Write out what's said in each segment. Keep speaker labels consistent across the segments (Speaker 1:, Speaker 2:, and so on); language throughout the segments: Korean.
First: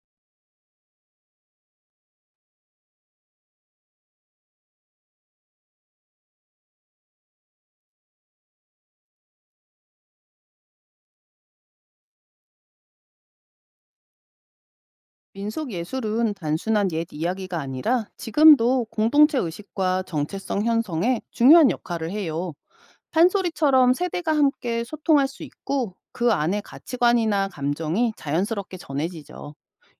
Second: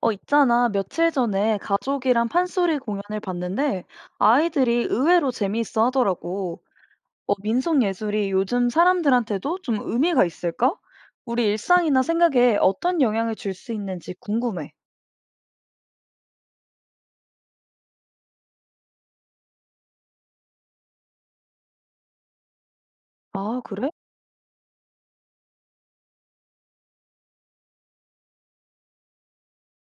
Speaker 1: 있잖아. 며칠 전에 가족이랑 판소리 공연을 봤는데 아이들이 의외로 재미있어 하더라고. 민속 예술이 요즘 사람들한테도 좀 의미가 있을까? 우리 일상이나 생각에 어떤 영향을 줄 수 있는지 궁금해.
Speaker 2: 민속 예술은 단순한 옛 이야기가 아니라 지금도 공동체 의식과 정체성 형성에 중요한 역할을 해요.
Speaker 1: 아, 그래?
Speaker 2: 판소리처럼 세대가 함께 소통할 수 있고 그 안에 가치관이나 감정이 자연스럽게 전해지죠.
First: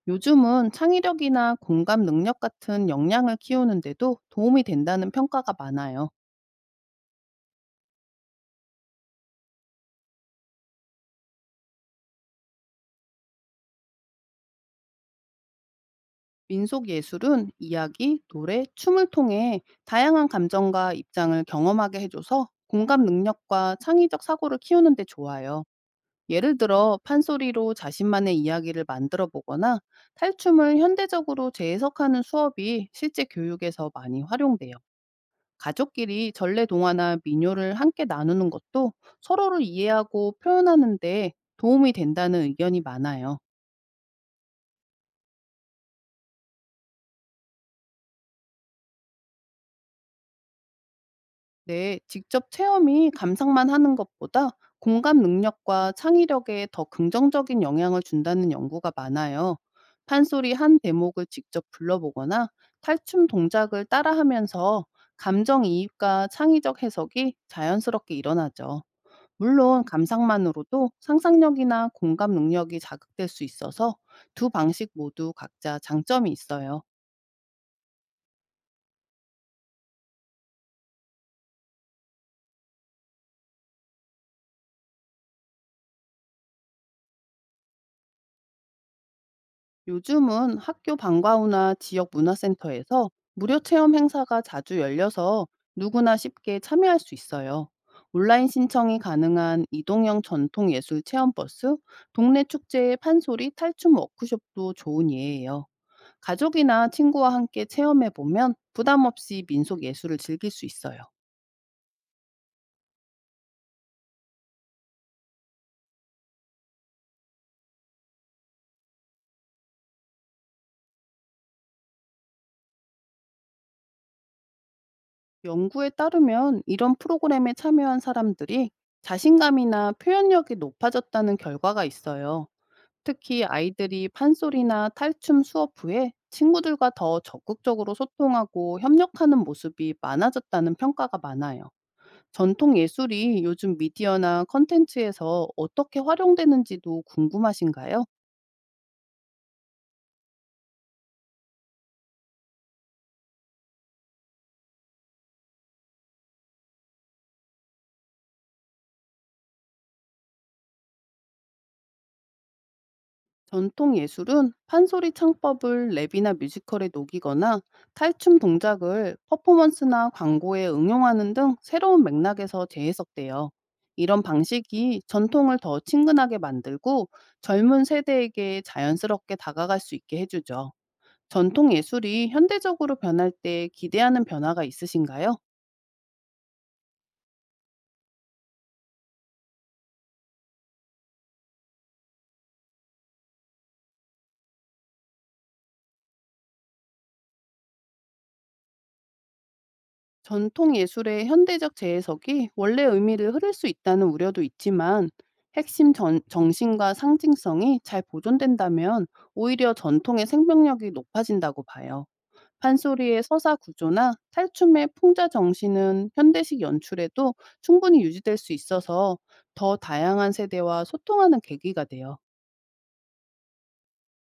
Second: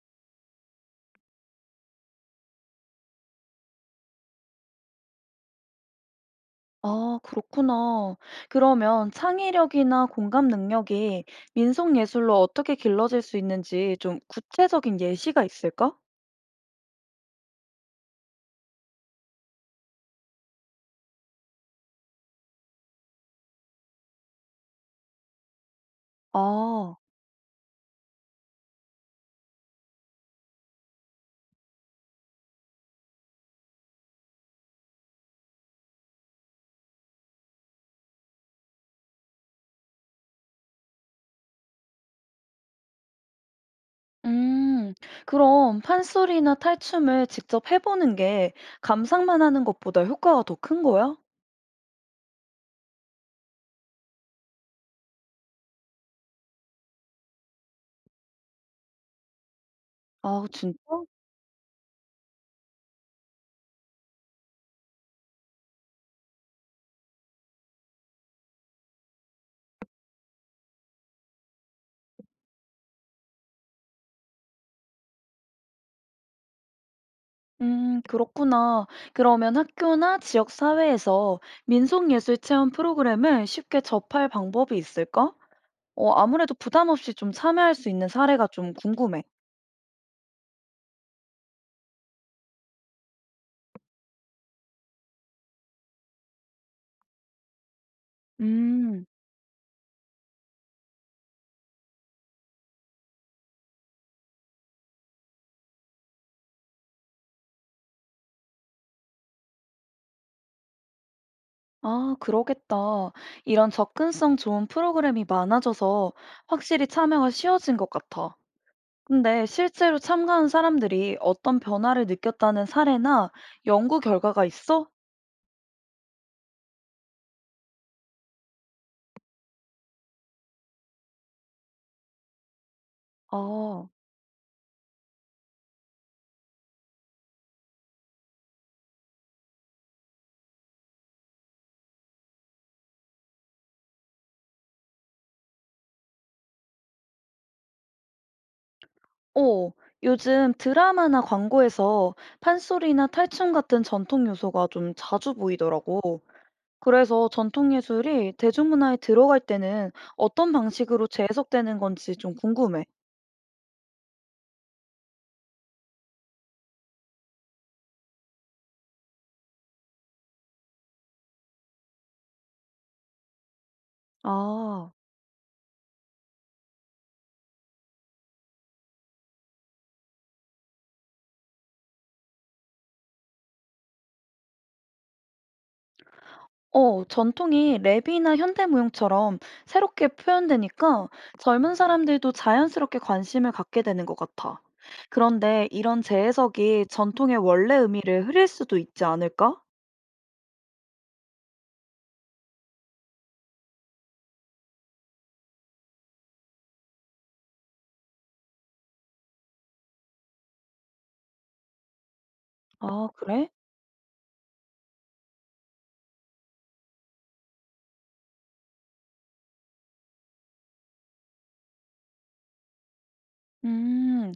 Speaker 2: 요즘은 창의력이나 공감 능력 같은 역량을 키우는데도 도움이 된다는 평가가 많아요.
Speaker 1: 아, 그렇구나. 그러면 창의력이나 공감 능력이 민속 예술로 어떻게 길러질 수 있는지 좀 구체적인 예시가 있을까?
Speaker 2: 민속 예술은 이야기, 노래, 춤을 통해 다양한 감정과 입장을 경험하게 해줘서 공감 능력과 창의적 사고를 키우는데 좋아요. 예를
Speaker 1: 아.
Speaker 2: 들어 판소리로 자신만의 이야기를 만들어 보거나 탈춤을 현대적으로 재해석하는 수업이 실제 교육에서 많이 활용돼요. 가족끼리 전래 동화나 민요를 함께 나누는 것도 서로를 이해하고 표현하는 데 도움이 된다는 의견이 많아요.
Speaker 1: 음, 그럼 판소리나 탈춤을 직접 해보는 게 감상만 하는 것보다 효과가 더 큰 거야?
Speaker 2: 네, 직접 체험이 감상만 하는 것보다 공감 능력과 창의력에 더 긍정적인 영향을 준다는 연구가 많아요.
Speaker 1: 아,
Speaker 2: 판소리 한
Speaker 1: 진짜?
Speaker 2: 대목을 직접 불러보거나 탈춤 동작을 따라하면서 감정 이입과 창의적 해석이 자연스럽게 일어나죠. 물론 감상만으로도 상상력이나 공감 능력이 자극될 수 있어서 두 방식 모두 각자 장점이 있어요.
Speaker 1: 그렇구나. 그러면 학교나 지역 사회에서 민속예술 체험 프로그램을 쉽게 접할 방법이 있을까? 아무래도 부담 없이 좀 참여할 수 있는 사례가 좀 궁금해.
Speaker 2: 요즘은 학교 방과후나 지역 문화센터에서 무료 체험 행사가 자주 열려서 누구나 쉽게 참여할 수 있어요. 온라인 신청이
Speaker 1: 음,
Speaker 2: 가능한 이동형 전통 예술 체험 버스, 동네 축제의 판소리 탈춤 워크숍도 좋은 예예요. 가족이나 친구와 함께 체험해 보면 부담 없이 민속 예술을 즐길 수 있어요.
Speaker 1: 아, 그러겠다. 이런 접근성 좋은 프로그램이 많아져서 확실히 참여가 쉬워진 것 같아. 근데 실제로 참가한 사람들이 어떤 변화를 느꼈다는 사례나 연구 결과가 있어?
Speaker 2: 연구에 따르면 이런 프로그램에 참여한 사람들이 자신감이나 표현력이 높아졌다는 결과가 있어요. 특히
Speaker 1: 아,
Speaker 2: 아이들이 판소리나 탈춤 수업 후에 친구들과 더 적극적으로 소통하고 협력하는 모습이 많아졌다는 평가가 많아요. 전통 예술이 요즘 미디어나 컨텐츠에서 어떻게 활용되는지도 궁금하신가요?
Speaker 1: 어, 요즘 드라마나 광고에서 판소리나 탈춤 같은 전통 요소가 좀 자주 보이더라고. 그래서 전통 예술이 대중문화에 들어갈 때는 어떤 방식으로 재해석되는 건지 좀 궁금해.
Speaker 2: 전통 예술은 판소리 창법을 랩이나 뮤지컬에 녹이거나 탈춤 동작을 퍼포먼스나 광고에 응용하는 등 새로운 맥락에서 재해석돼요. 이런
Speaker 1: 아.
Speaker 2: 방식이 전통을 더 친근하게 만들고 젊은 세대에게 자연스럽게 다가갈 수 있게 해주죠. 전통 예술이 현대적으로 변할 때 기대하는 변화가 있으신가요?
Speaker 1: 전통이 랩이나 현대무용처럼 새롭게 표현되니까 젊은 사람들도 자연스럽게 관심을 갖게 되는 것 같아. 그런데 이런 재해석이 전통의 원래 의미를 흐릴 수도 있지 않을까?
Speaker 2: 전통 예술의 현대적 재해석이 원래 의미를 흐를 수 있다는 우려도 있지만 정신과 상징성이 잘 보존된다면 오히려 전통의 생명력이 높아진다고 봐요.
Speaker 1: 아,
Speaker 2: 판소리의
Speaker 1: 그래?
Speaker 2: 서사 구조나 탈춤의 풍자 정신은 현대식 연출에도 충분히 유지될 수 있어서 더 다양한 세대와 소통하는 계기가 돼요.
Speaker 1: 음,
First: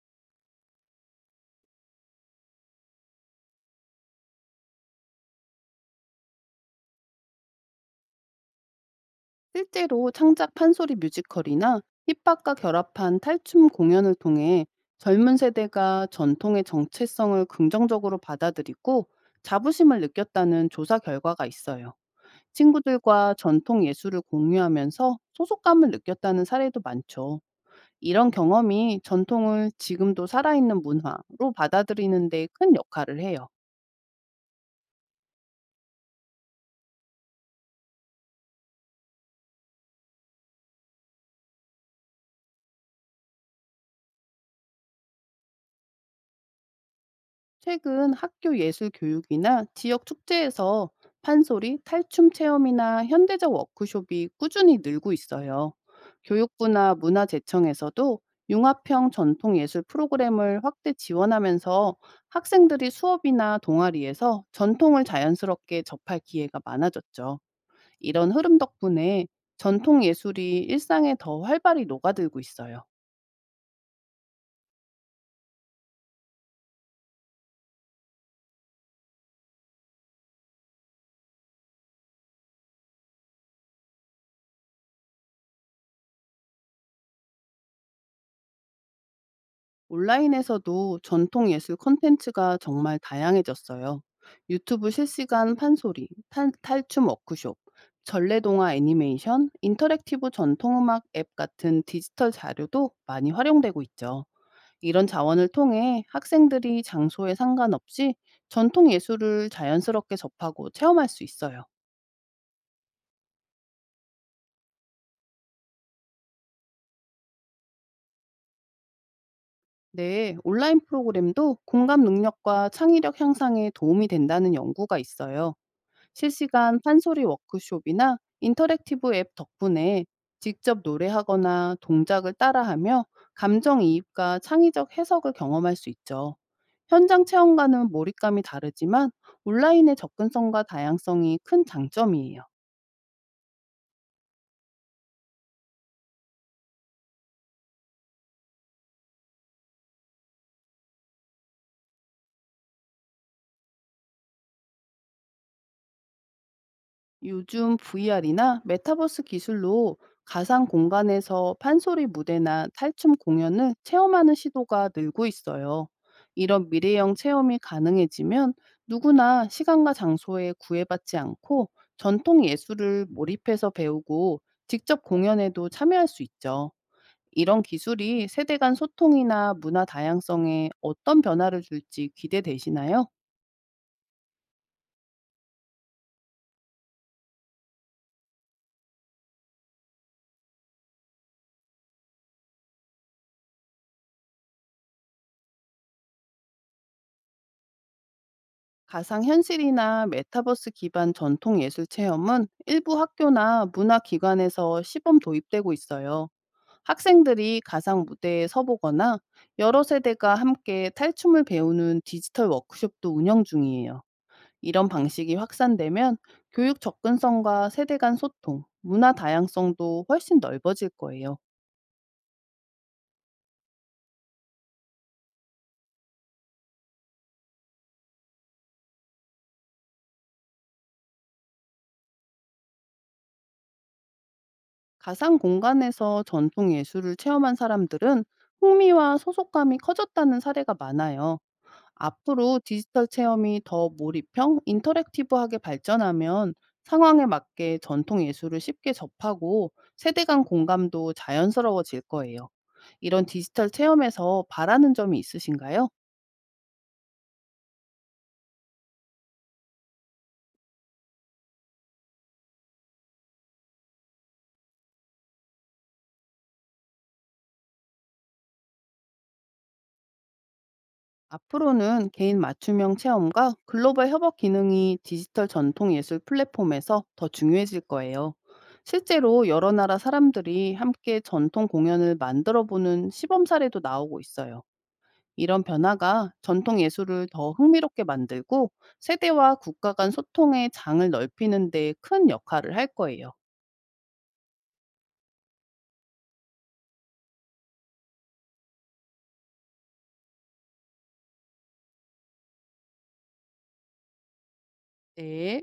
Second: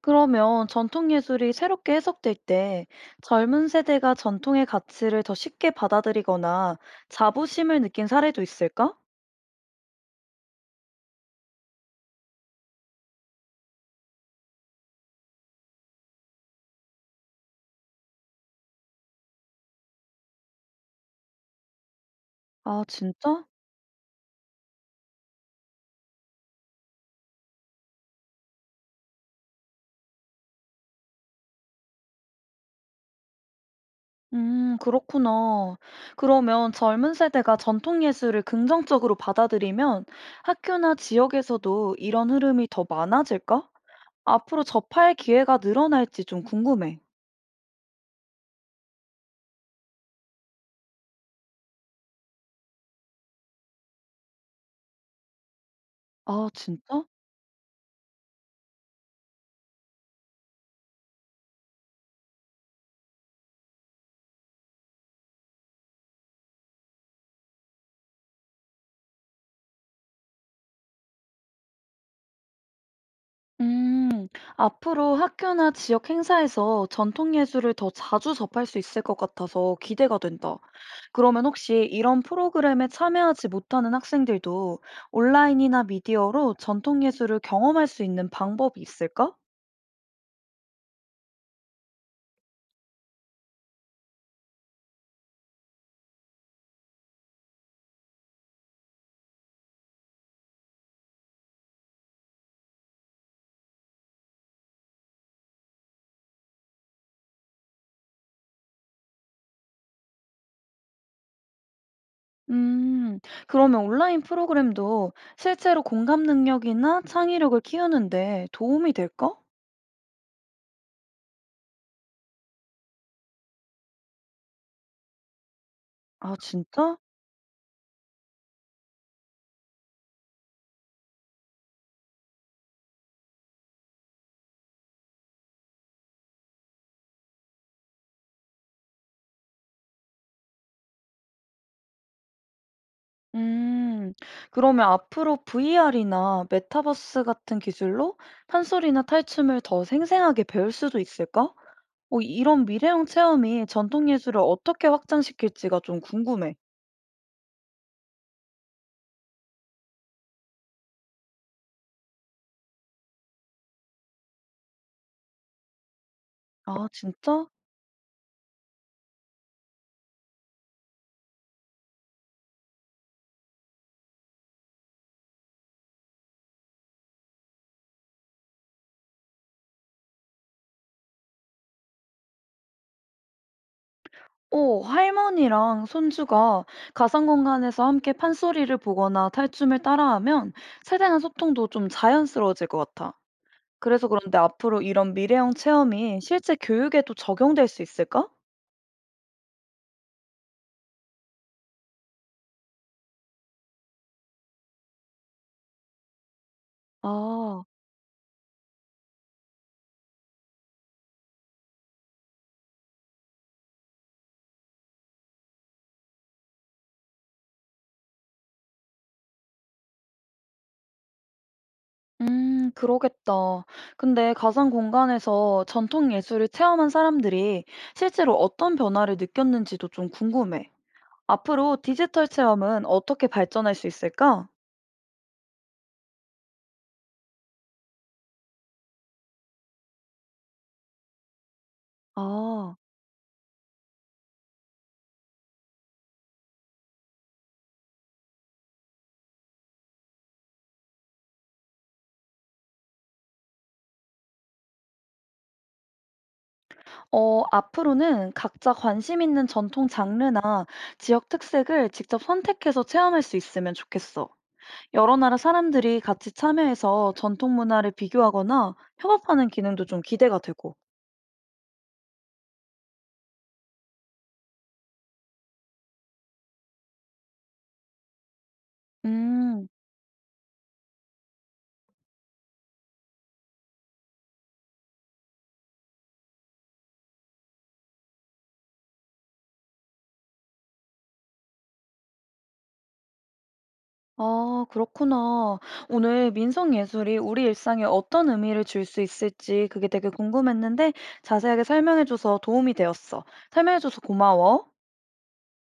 Speaker 1: 그러면 전통 예술이 새롭게 해석될 때 젊은 세대가 전통의 가치를 더 쉽게 받아들이거나 자부심을 느낀 사례도 있을까?
Speaker 2: 실제로 창작 판소리 뮤지컬이나 힙합과 결합한 탈춤 공연을 통해 젊은 세대가 전통의 정체성을 긍정적으로 받아들이고 자부심을 느꼈다는 조사 결과가 있어요.
Speaker 1: 아,
Speaker 2: 친구들과
Speaker 1: 진짜?
Speaker 2: 전통 예술을 공유하면서 소속감을 느꼈다는 사례도 많죠. 이런 경험이 전통을 지금도 살아있는 문화로 받아들이는 데 큰 역할을 해요.
Speaker 1: 그렇구나. 그러면 젊은 세대가 전통 예술을 긍정적으로 받아들이면 학교나 지역에서도 이런 흐름이 더 많아질까? 앞으로 접할 기회가 늘어날지 좀 궁금해.
Speaker 2: 최근 학교 예술 교육이나 지역 축제에서 판소리, 탈춤 체험이나 현대적 워크숍이 꾸준히 늘고 있어요.
Speaker 1: 아,
Speaker 2: 교육부나
Speaker 1: 진짜?
Speaker 2: 문화재청에서도 융합형 전통예술 프로그램을 확대 지원하면서 학생들이 수업이나 동아리에서 전통을 자연스럽게 접할 기회가 많아졌죠. 이런 흐름 덕분에 전통예술이 일상에 더 활발히 녹아들고 있어요.
Speaker 1: 음, 앞으로 학교나 지역 행사에서 전통 예술을 더 자주 접할 수 있을 것 같아서 기대가 된다. 그러면 혹시 이런 프로그램에 참여하지 못하는 학생들도 온라인이나 미디어로 전통 예술을 경험할 수 있는 방법이 있을까?
Speaker 2: 온라인에서도 전통 예술 콘텐츠가 정말 다양해졌어요. 유튜브 실시간 판소리, 탈춤 워크숍, 전래동화 애니메이션, 인터랙티브 전통음악 앱 같은 디지털 자료도 많이 활용되고 있죠. 이런 자원을 통해 학생들이 장소에 상관없이 전통 예술을 자연스럽게 접하고 체험할 수 있어요.
Speaker 1: 음, 그러면 온라인 프로그램도 실제로 공감 능력이나 창의력을 키우는데 도움이 될까?
Speaker 2: 네, 온라인 프로그램도 공감 능력과 창의력 향상에 도움이 된다는 연구가 있어요.
Speaker 1: 아,
Speaker 2: 실시간
Speaker 1: 진짜?
Speaker 2: 판소리 워크숍이나 인터랙티브 앱 덕분에 직접 노래하거나 동작을 따라하며 감정이입과 창의적 해석을 경험할 수 있죠. 현장 체험과는 몰입감이 다르지만 온라인의 접근성과 다양성이 큰 장점이에요.
Speaker 1: 음, 그러면 앞으로 VR이나 메타버스 같은 기술로 판소리나 탈춤을 더 생생하게 배울 수도 있을까? 이런 미래형 체험이 전통 예술을 어떻게 확장시킬지가 좀 궁금해.
Speaker 2: 요즘 VR이나 메타버스 기술로 가상 공간에서 판소리 무대나 탈춤 공연을 체험하는 시도가 늘고 있어요. 이런
Speaker 1: 아,
Speaker 2: 미래형
Speaker 1: 진짜?
Speaker 2: 체험이 가능해지면 누구나 시간과 장소에 구애받지 않고 전통 예술을 몰입해서 배우고 직접 공연에도 참여할 수 있죠. 이런 기술이 세대 간 소통이나 문화 다양성에 어떤 변화를 줄지 기대되시나요?
Speaker 1: 오 할머니랑 손주가 가상 공간에서 함께 판소리를 보거나 탈춤을 따라하면 세대 간 소통도 좀 자연스러워질 것 같아. 그래서 그런데 앞으로 이런 미래형 체험이 실제 교육에도 적용될 수 있을까?
Speaker 2: 가상현실이나 메타버스 기반 전통 예술 체험은 일부 학교나 문화기관에서 시범 도입되고 있어요. 학생들이
Speaker 1: 아,
Speaker 2: 가상 무대에 서보거나 여러 세대가 함께 탈춤을 배우는 디지털 워크숍도 운영 중이에요. 이런 방식이 확산되면 교육 접근성과 세대 간 소통, 문화 다양성도 훨씬 넓어질 거예요.
Speaker 1: 그러겠다. 근데 가상 공간에서 전통 예술을 체험한 사람들이 실제로 어떤 변화를 느꼈는지도 좀 궁금해. 앞으로 디지털 체험은 어떻게 발전할 수 있을까?
Speaker 2: 가상 공간에서 전통 예술을 체험한 사람들은 흥미와 소속감이 커졌다는 사례가 많아요. 앞으로
Speaker 1: 아.
Speaker 2: 디지털 체험이 더 몰입형, 인터랙티브하게 발전하면 상황에 맞게 전통 예술을 쉽게 접하고 세대 간 공감도 자연스러워질 거예요. 이런 디지털 체험에서 바라는 점이 있으신가요?
Speaker 1: 앞으로는 각자 관심 있는 전통 장르나 지역 특색을 직접 선택해서 체험할 수 있으면 좋겠어. 여러 나라 사람들이 같이 참여해서 전통 문화를 비교하거나 협업하는 기능도 좀 기대가 되고.
Speaker 2: 앞으로는 개인 맞춤형 체험과 글로벌 협업 기능이 디지털 전통 예술 플랫폼에서 더 중요해질 거예요. 실제로
Speaker 1: 음,
Speaker 2: 여러 나라 사람들이 함께 전통 공연을 만들어 보는 시범 사례도 나오고 있어요. 이런 변화가 전통 예술을 더 흥미롭게 만들고 세대와 국가 간 소통의 장을 넓히는 데 큰 역할을 할 거예요.
Speaker 1: 아, 그렇구나. 오늘 민속 예술이 우리 일상에 어떤 의미를 줄 수 있을지 그게 되게 궁금했는데 자세하게 설명해줘서 도움이 되었어. 설명해줘서 고마워.
Speaker 2: 네.